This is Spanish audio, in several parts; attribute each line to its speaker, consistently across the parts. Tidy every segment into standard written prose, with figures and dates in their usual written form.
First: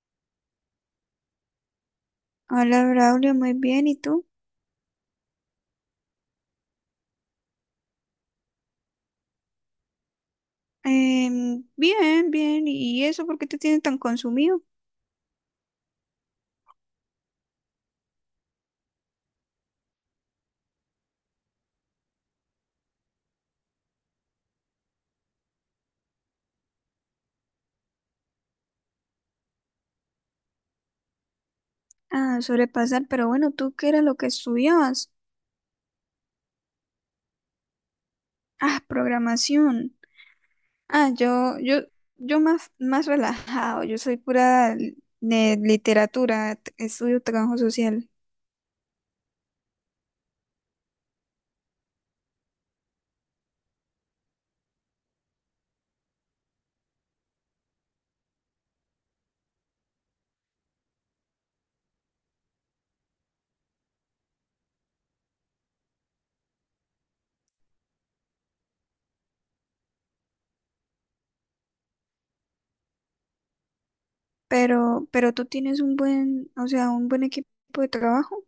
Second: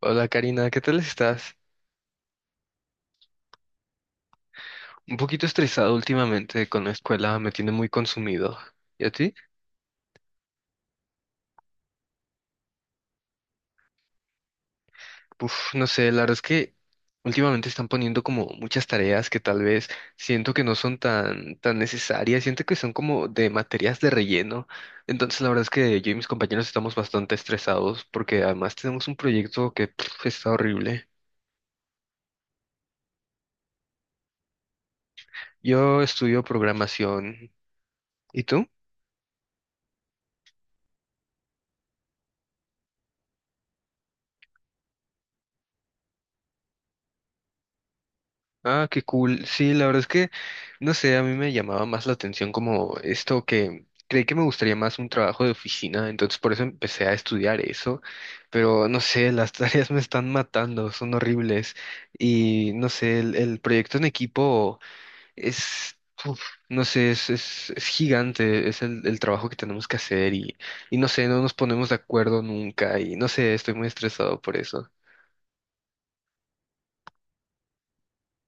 Speaker 1: Hola Karina, ¿qué tal estás?
Speaker 2: Hola Braulio, muy bien. ¿Y tú?
Speaker 1: Un poquito estresado últimamente con la escuela, me tiene muy consumido. ¿Y a ti?
Speaker 2: Bien, bien. ¿Y eso por qué te tiene tan consumido?
Speaker 1: Uf, no sé, la verdad es que últimamente están poniendo como muchas tareas que tal vez siento que no son tan necesarias, siento que son como de materias de relleno. Entonces la verdad es que yo y mis compañeros estamos bastante estresados porque además tenemos un proyecto que pf, está horrible.
Speaker 2: Ah, sobrepasar, pero bueno, ¿tú qué era lo que estudiabas?
Speaker 1: Yo estudio programación. ¿Y tú?
Speaker 2: Ah, programación. Ah, yo más relajado. Yo soy pura de literatura, estudio trabajo social.
Speaker 1: Ah, qué cool. Sí, la verdad es que, no sé, a mí me llamaba más la atención como esto que creí que me gustaría más un trabajo de oficina, entonces por eso empecé a estudiar eso, pero no sé, las tareas me están matando, son horribles y no sé, el proyecto en equipo es, uf, no sé, es, es gigante, es el trabajo que tenemos que hacer y no sé, no nos ponemos de acuerdo nunca y no sé, estoy muy estresado por eso.
Speaker 2: Pero tú tienes un buen, o sea, un buen equipo de trabajo.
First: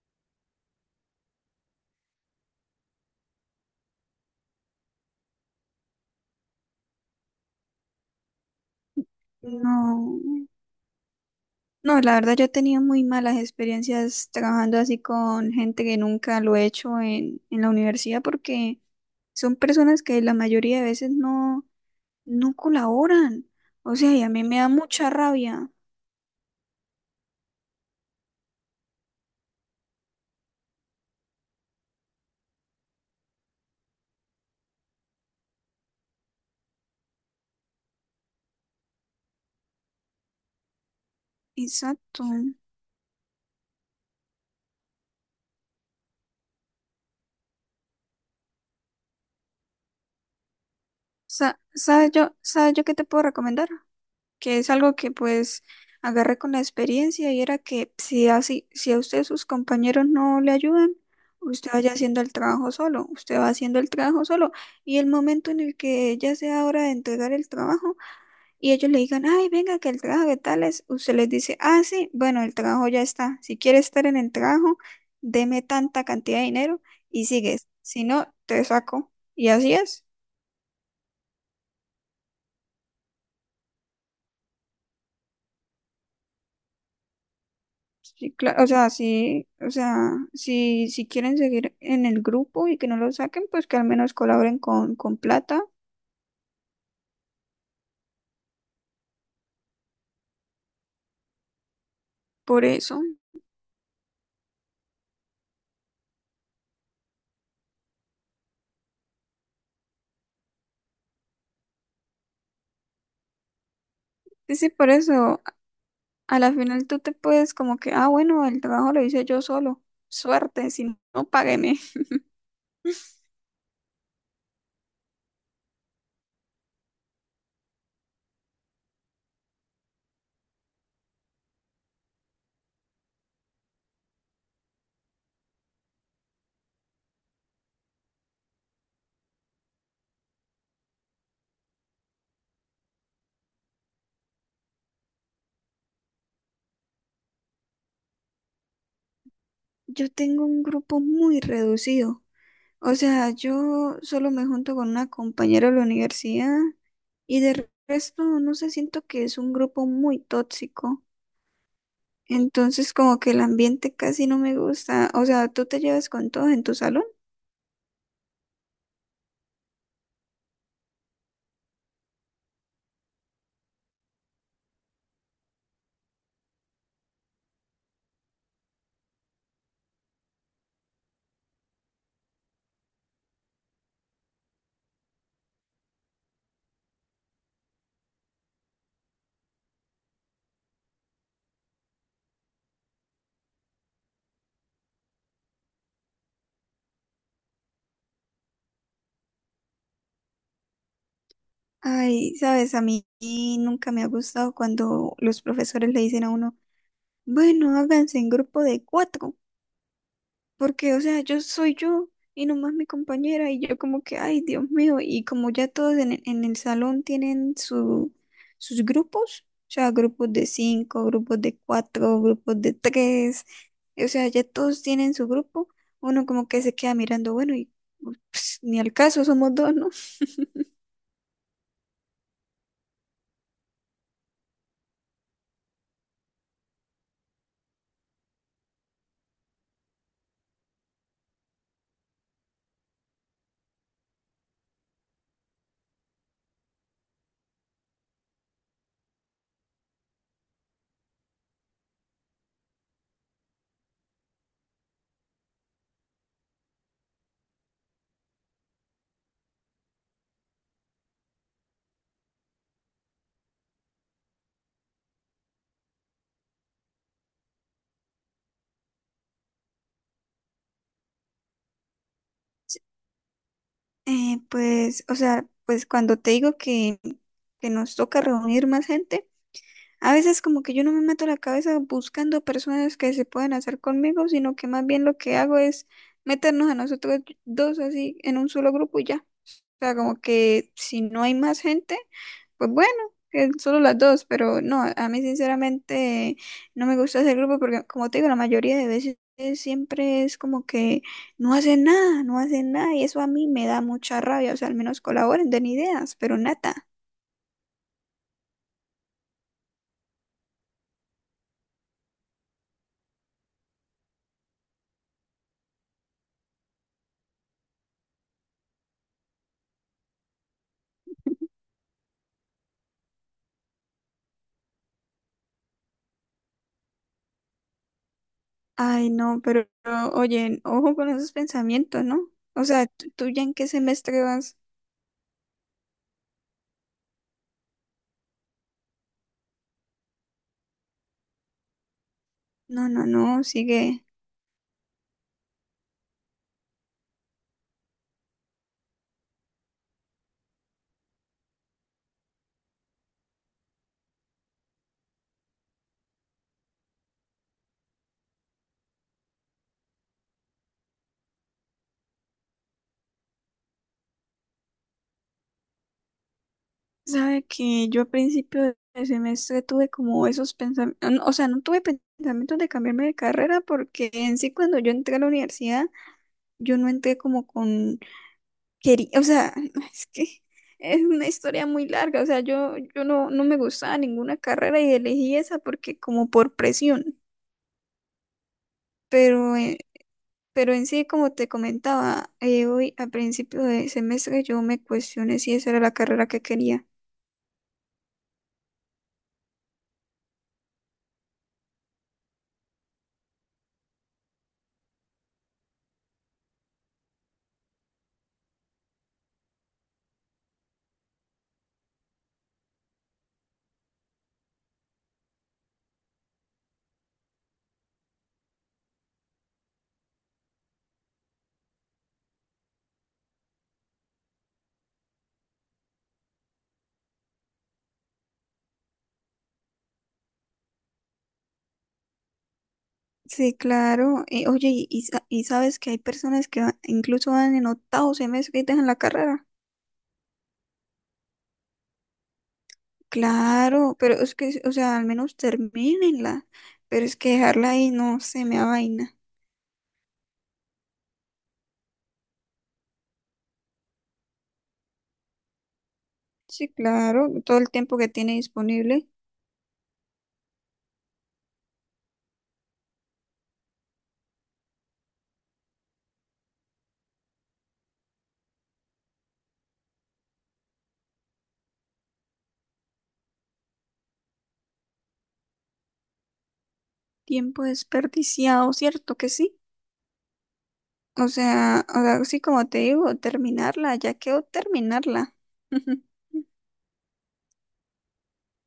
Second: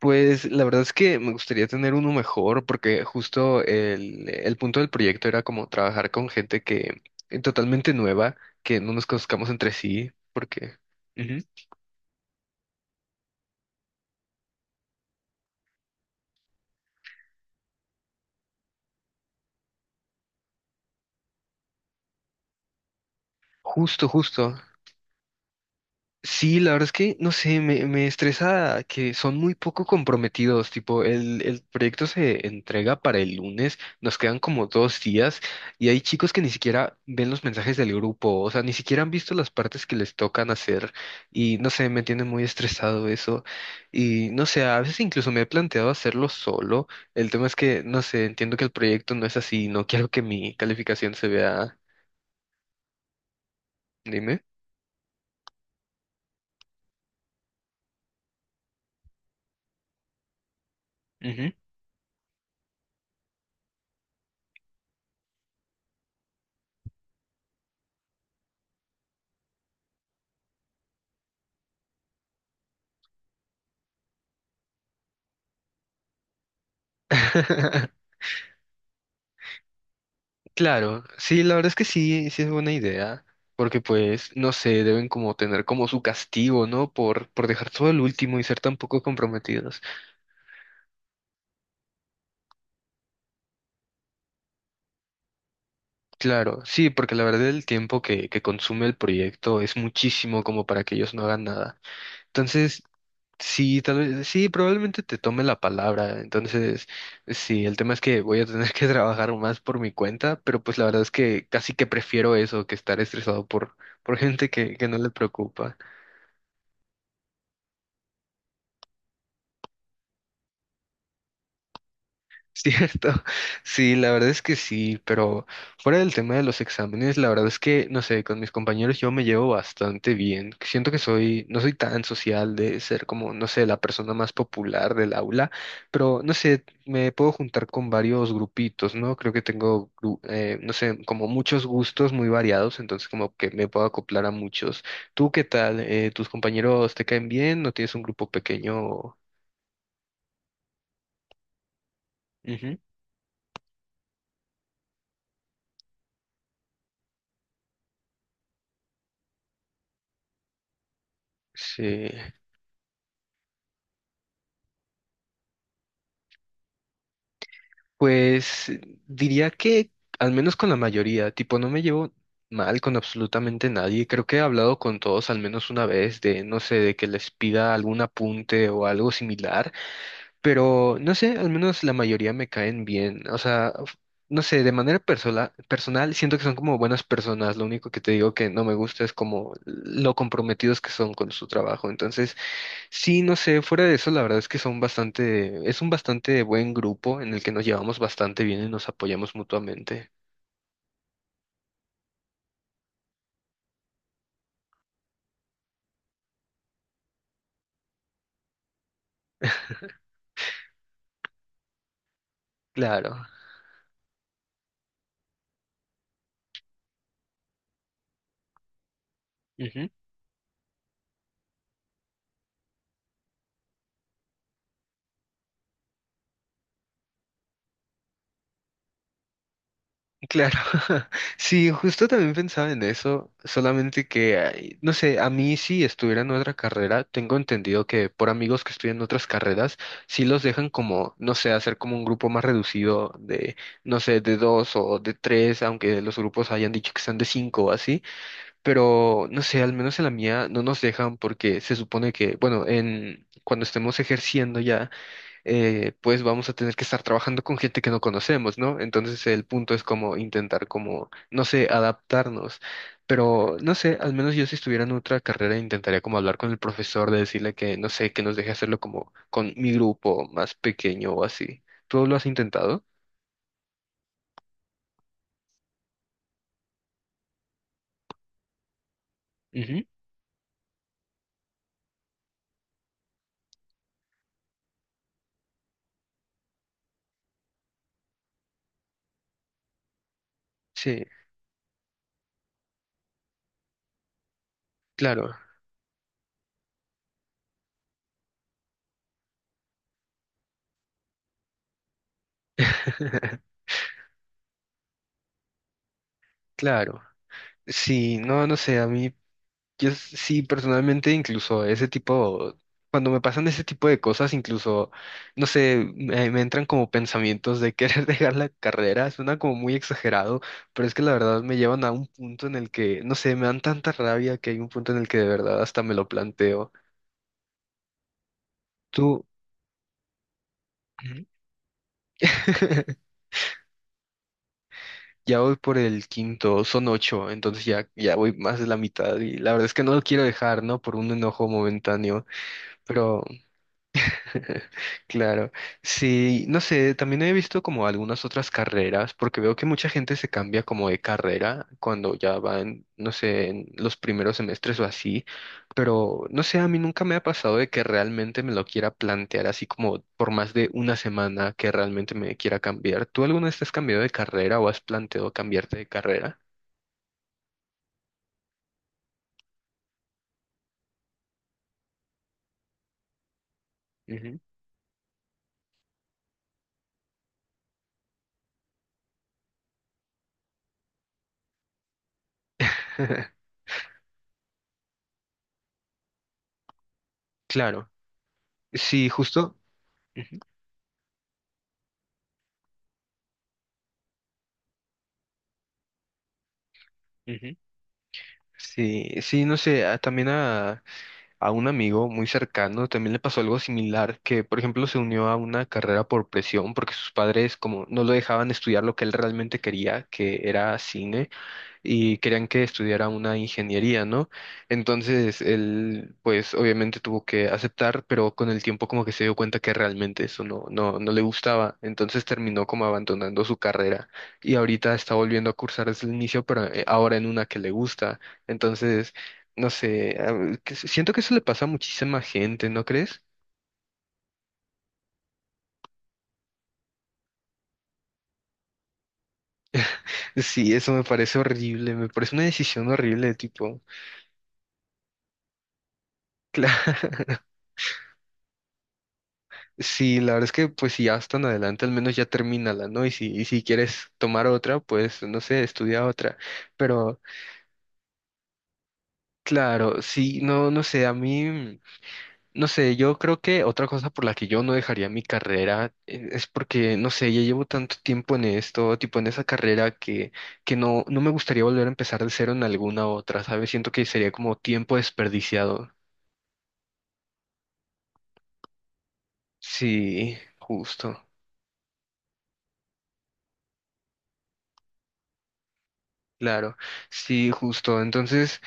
Speaker 1: Pues la verdad es que me gustaría tener uno mejor porque justo el punto del proyecto era como trabajar con gente que totalmente nueva, que no nos conozcamos entre sí,
Speaker 2: No.
Speaker 1: porque... Ujú.
Speaker 2: No, la verdad yo he tenido muy malas experiencias trabajando así con gente que nunca lo he hecho en la universidad porque son personas que la mayoría de veces no colaboran. O
Speaker 1: Justo,
Speaker 2: sea, y a mí
Speaker 1: justo.
Speaker 2: me da mucha rabia.
Speaker 1: Sí, la verdad es que, no sé, me estresa que son muy poco comprometidos, tipo, el proyecto se entrega para el lunes, nos quedan como dos días y hay chicos que ni siquiera ven los mensajes del grupo, o sea, ni siquiera han visto las partes que les tocan hacer y, no sé, me tiene
Speaker 2: Exacto.
Speaker 1: muy estresado eso y, no sé, a veces incluso me he planteado hacerlo solo, el tema es que, no sé, entiendo que el proyecto no es así, no quiero que mi calificación se
Speaker 2: Sa-
Speaker 1: vea...
Speaker 2: ¿sabes yo, sabes yo qué te puedo recomendar?
Speaker 1: Dime.
Speaker 2: Que es algo que pues agarré con la experiencia y era que si así, si a usted sus compañeros no le ayudan,
Speaker 1: Ujú.
Speaker 2: usted vaya haciendo el trabajo solo, usted va haciendo el trabajo solo y el momento en el que ya sea hora de entregar el trabajo y ellos le digan, ay, venga, que el trabajo de tales, usted les dice, ah, sí, bueno, el trabajo ya está, si quiere estar en el trabajo, deme tanta cantidad de dinero y sigues, si no, te saco. Y así es.
Speaker 1: Claro, sí, la verdad es que sí, sí es buena idea, porque pues, no sé, deben como tener como su castigo, ¿no? Por dejar todo el
Speaker 2: Sí,
Speaker 1: último y ser
Speaker 2: claro, o
Speaker 1: tan
Speaker 2: sea,
Speaker 1: poco
Speaker 2: sí, o
Speaker 1: comprometidos.
Speaker 2: sea, si quieren seguir en el grupo y que no lo saquen, pues que al menos colaboren con plata,
Speaker 1: Claro, sí, porque la verdad el tiempo que consume el proyecto es muchísimo como para que ellos no hagan nada.
Speaker 2: por
Speaker 1: Entonces,
Speaker 2: eso.
Speaker 1: sí, tal vez, sí, probablemente te tome la palabra. Entonces, sí, el tema es que voy a tener que trabajar más por mi cuenta, pero pues la verdad es que casi que prefiero eso que estar estresado por gente
Speaker 2: Sí, sí,
Speaker 1: que
Speaker 2: por
Speaker 1: no le
Speaker 2: eso,
Speaker 1: preocupa.
Speaker 2: a la final tú te puedes como que, ah, bueno, el trabajo lo hice yo solo, suerte, si no, págueme.
Speaker 1: Cierto, sí, la verdad es que sí, pero fuera del tema de los exámenes, la verdad es que, no sé, con mis compañeros yo me llevo bastante bien. Siento que soy, no soy tan social de ser como, no sé, la persona más popular del aula, pero no sé, me puedo juntar con varios grupitos, ¿no? Creo que tengo, gru- no sé, como muchos gustos muy variados, entonces como que me puedo acoplar a muchos. ¿Tú qué tal? ¿Tus compañeros te caen bien? ¿No tienes un grupo pequeño?
Speaker 2: Yo tengo un grupo muy reducido,
Speaker 1: Ujú.
Speaker 2: o sea, yo solo me junto con una compañera de la universidad y de resto, no sé, siento que es un grupo muy tóxico.
Speaker 1: Sí.
Speaker 2: Entonces como que el ambiente casi no me gusta. O sea, ¿tú te llevas con todo en tu salón?
Speaker 1: Pues diría que al menos con la mayoría, tipo, no me llevo mal con absolutamente nadie. Creo que he hablado con todos al menos una vez de, no sé, de que les pida algún apunte o algo similar, pero no sé, al menos la mayoría me caen bien. O sea, f- no sé, de manera personal, personal siento que son como buenas personas. Lo único que te digo que no me gusta es como lo comprometidos que son con su trabajo. Entonces, sí, no sé, fuera de eso, la verdad es que son bastante, es un bastante buen grupo en el que nos llevamos bastante bien y nos apoyamos mutuamente.
Speaker 2: Ay, sabes, a mí nunca me ha gustado cuando los profesores le dicen a uno, bueno, háganse en grupo de cuatro. Porque, o sea, yo soy yo y nomás mi
Speaker 1: Claro.
Speaker 2: compañera y yo como que, ay, Dios mío, y como ya todos en el salón tienen sus grupos, o
Speaker 1: Ujú.
Speaker 2: sea, grupos de cinco, grupos de cuatro, grupos de tres, o sea, ya todos tienen su grupo, uno como que se queda mirando, bueno, y pues, ni al caso, somos dos, ¿no?
Speaker 1: Claro. Sí, justo también pensaba en eso, solamente que, ay, no sé, a mí si estuviera en otra carrera, tengo entendido que por amigos que estudian otras carreras, sí los dejan como, no sé, hacer como un grupo más reducido de, no sé, de dos o de tres, aunque los grupos hayan dicho que sean de cinco o así. Pero no sé, al menos en la mía no nos dejan porque se supone que, bueno, en cuando estemos ejerciendo ya, pues vamos a tener que estar trabajando con gente que no conocemos, ¿no? Entonces el punto es como intentar como, no sé, adaptarnos. Pero no sé, al menos yo si estuviera en otra carrera intentaría como hablar con el profesor de decirle que, no sé, que nos deje hacerlo como con mi grupo más pequeño o así. ¿Tú lo has intentado?
Speaker 2: Pues, o sea, pues cuando te digo que nos toca reunir más gente.
Speaker 1: Ujú.
Speaker 2: A veces como que yo no me meto la cabeza buscando personas que se puedan hacer conmigo, sino que más bien lo que hago es meternos a nosotros dos así en un solo grupo y ya. O sea, como que si
Speaker 1: Sí,
Speaker 2: no hay más gente, pues bueno, que solo las dos, pero no, a mí
Speaker 1: claro,
Speaker 2: sinceramente no me gusta ese grupo porque como te digo, la mayoría de veces siempre es como que no hacen nada, no hacen nada y eso a mí me da mucha rabia, o sea, al menos colaboren, den ideas, pero nada.
Speaker 1: claro. Sí, no, no sé, a mí... Sí, personalmente, incluso ese tipo, cuando me pasan ese tipo de cosas, incluso, no sé, me entran como pensamientos de querer dejar la carrera, suena como muy exagerado, pero es que la verdad me llevan a un punto en el que, no sé, me dan tanta rabia que hay un punto en el que de verdad hasta me lo planteo.
Speaker 2: Ay,
Speaker 1: Tú...
Speaker 2: no, pero, oye, ojo con
Speaker 1: Ujú.
Speaker 2: esos pensamientos, ¿no? O sea, ¿tú, tú ya en qué semestre vas?
Speaker 1: Ya voy por el quinto, son ocho, entonces ya, ya voy más de la mitad y la verdad es que no lo quiero dejar, ¿no? Por un enojo momentáneo,
Speaker 2: No, no,
Speaker 1: pero...
Speaker 2: no, sigue.
Speaker 1: Claro, sí, no sé, también he visto como algunas otras carreras, porque veo que mucha gente se cambia como de carrera cuando ya van, no sé, en los primeros semestres o así, pero no sé, a mí nunca me ha pasado de que realmente me lo quiera plantear así como por más de una semana que realmente me quiera cambiar. ¿Tú alguna vez te has cambiado de carrera o has planteado cambiarte de carrera?
Speaker 2: Sabe que yo a principio de semestre tuve como esos pensamientos, o sea, no tuve pensamientos de cambiarme de carrera porque
Speaker 1: Ujú.
Speaker 2: en sí cuando yo entré a la universidad, yo no entré como con quería, o sea, es que es una historia muy larga, o sea, yo no, no me gustaba ninguna carrera y elegí esa porque como por presión,
Speaker 1: Claro, sí,
Speaker 2: pero
Speaker 1: justo. Ujú,
Speaker 2: pero en sí, como te comentaba, hoy a principio de semestre yo me cuestioné si esa era la carrera que quería.
Speaker 1: ujú. Sí, sí, no sé, ah, también a un amigo muy cercano también le pasó algo similar, que por ejemplo se unió a una carrera por presión porque sus padres como no lo dejaban estudiar lo que él realmente quería, que era cine y querían que estudiara una ingeniería, ¿no? Entonces él, pues obviamente tuvo que aceptar, pero con el tiempo como que se dio cuenta que realmente eso no le gustaba, entonces terminó como abandonando su carrera y ahorita está volviendo a cursar desde el inicio, pero ahora en una que le gusta, entonces... No sé, siento que eso le pasa a muchísima gente, ¿no crees?
Speaker 2: Sí, claro. Oye, y y sabes que hay personas que incluso van en octavo semestre y dejan la carrera.
Speaker 1: Sí, eso me parece horrible, me parece una decisión horrible, tipo...
Speaker 2: Claro, pero es que, o sea, al menos termínenla. Pero es que
Speaker 1: Claro.
Speaker 2: dejarla ahí no se me da vaina.
Speaker 1: Sí, la verdad es que pues si ya vas tan adelante, al menos ya termínala, ¿no? Y si quieres tomar otra, pues no sé, estudia otra.
Speaker 2: Sí,
Speaker 1: Pero
Speaker 2: claro, todo el tiempo que tiene disponible,
Speaker 1: claro, sí, no, no sé, a mí, no sé, yo creo que otra cosa por la que yo no dejaría mi carrera es porque, no sé, ya llevo tanto tiempo en esto, tipo en esa carrera que no, no me gustaría volver a empezar de cero en alguna otra, ¿sabes? Siento que sería como tiempo desperdiciado.
Speaker 2: tiempo desperdiciado, ¿cierto que sí?
Speaker 1: Sí, justo.
Speaker 2: O sea, sí, como te digo, terminarla, ya quedó terminarla.
Speaker 1: Claro, sí, justo. Entonces,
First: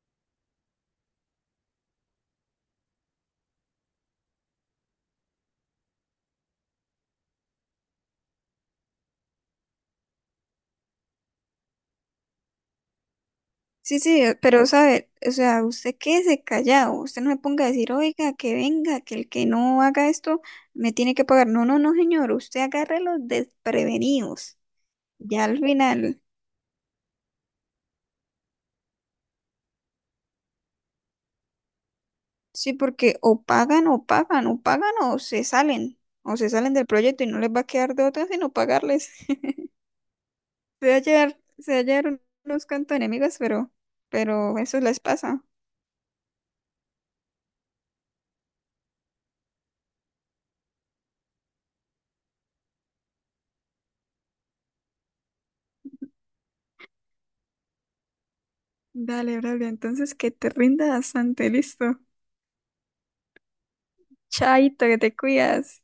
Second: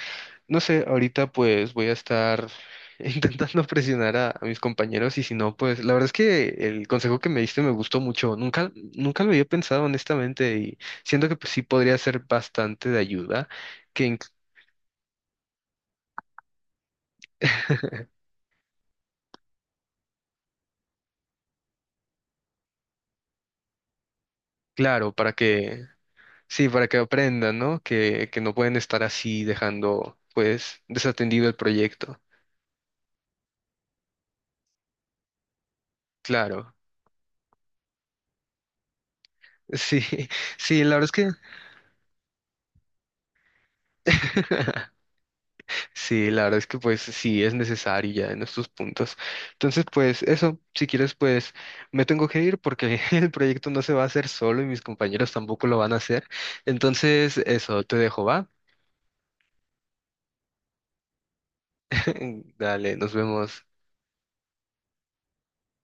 Speaker 1: no sé, ahorita pues voy a estar intentando presionar a mis compañeros y si no, pues la verdad es que el consejo que me diste me gustó mucho. Nunca, nunca lo había pensado honestamente y siento que pues, sí podría ser bastante de ayuda,
Speaker 2: Sí,
Speaker 1: que
Speaker 2: sí,
Speaker 1: inc-
Speaker 2: pero sabe, o sea, usted quédese callado, usted no se ponga a decir, oiga, que venga, que el que no haga esto me tiene que pagar. No, no, no, señor, usted agarre los desprevenidos,
Speaker 1: claro, para
Speaker 2: ya al
Speaker 1: que,
Speaker 2: final,
Speaker 1: sí, para que aprendan, ¿no? Que no pueden estar así dejando pues desatendido el proyecto.
Speaker 2: sí, porque o pagan o pagan, o pagan o se salen
Speaker 1: Claro,
Speaker 2: del proyecto y no les va a quedar de otra sino pagarles.
Speaker 1: sí, sí,
Speaker 2: Se
Speaker 1: la
Speaker 2: va a
Speaker 1: verdad es que...
Speaker 2: llevar, se va a llevar unos cantos enemigos, pero eso les pasa.
Speaker 1: Sí, la verdad es que pues sí es necesario ya en estos puntos. Entonces, pues eso, si quieres, pues me tengo que ir porque el proyecto no se va a hacer solo y mis compañeros tampoco lo van a hacer. Entonces, eso, te dejo, ¿va?
Speaker 2: Dale, Braulio, entonces que te rinda bastante, listo.
Speaker 1: Dale, nos vemos.
Speaker 2: Chaito, que te cuidas.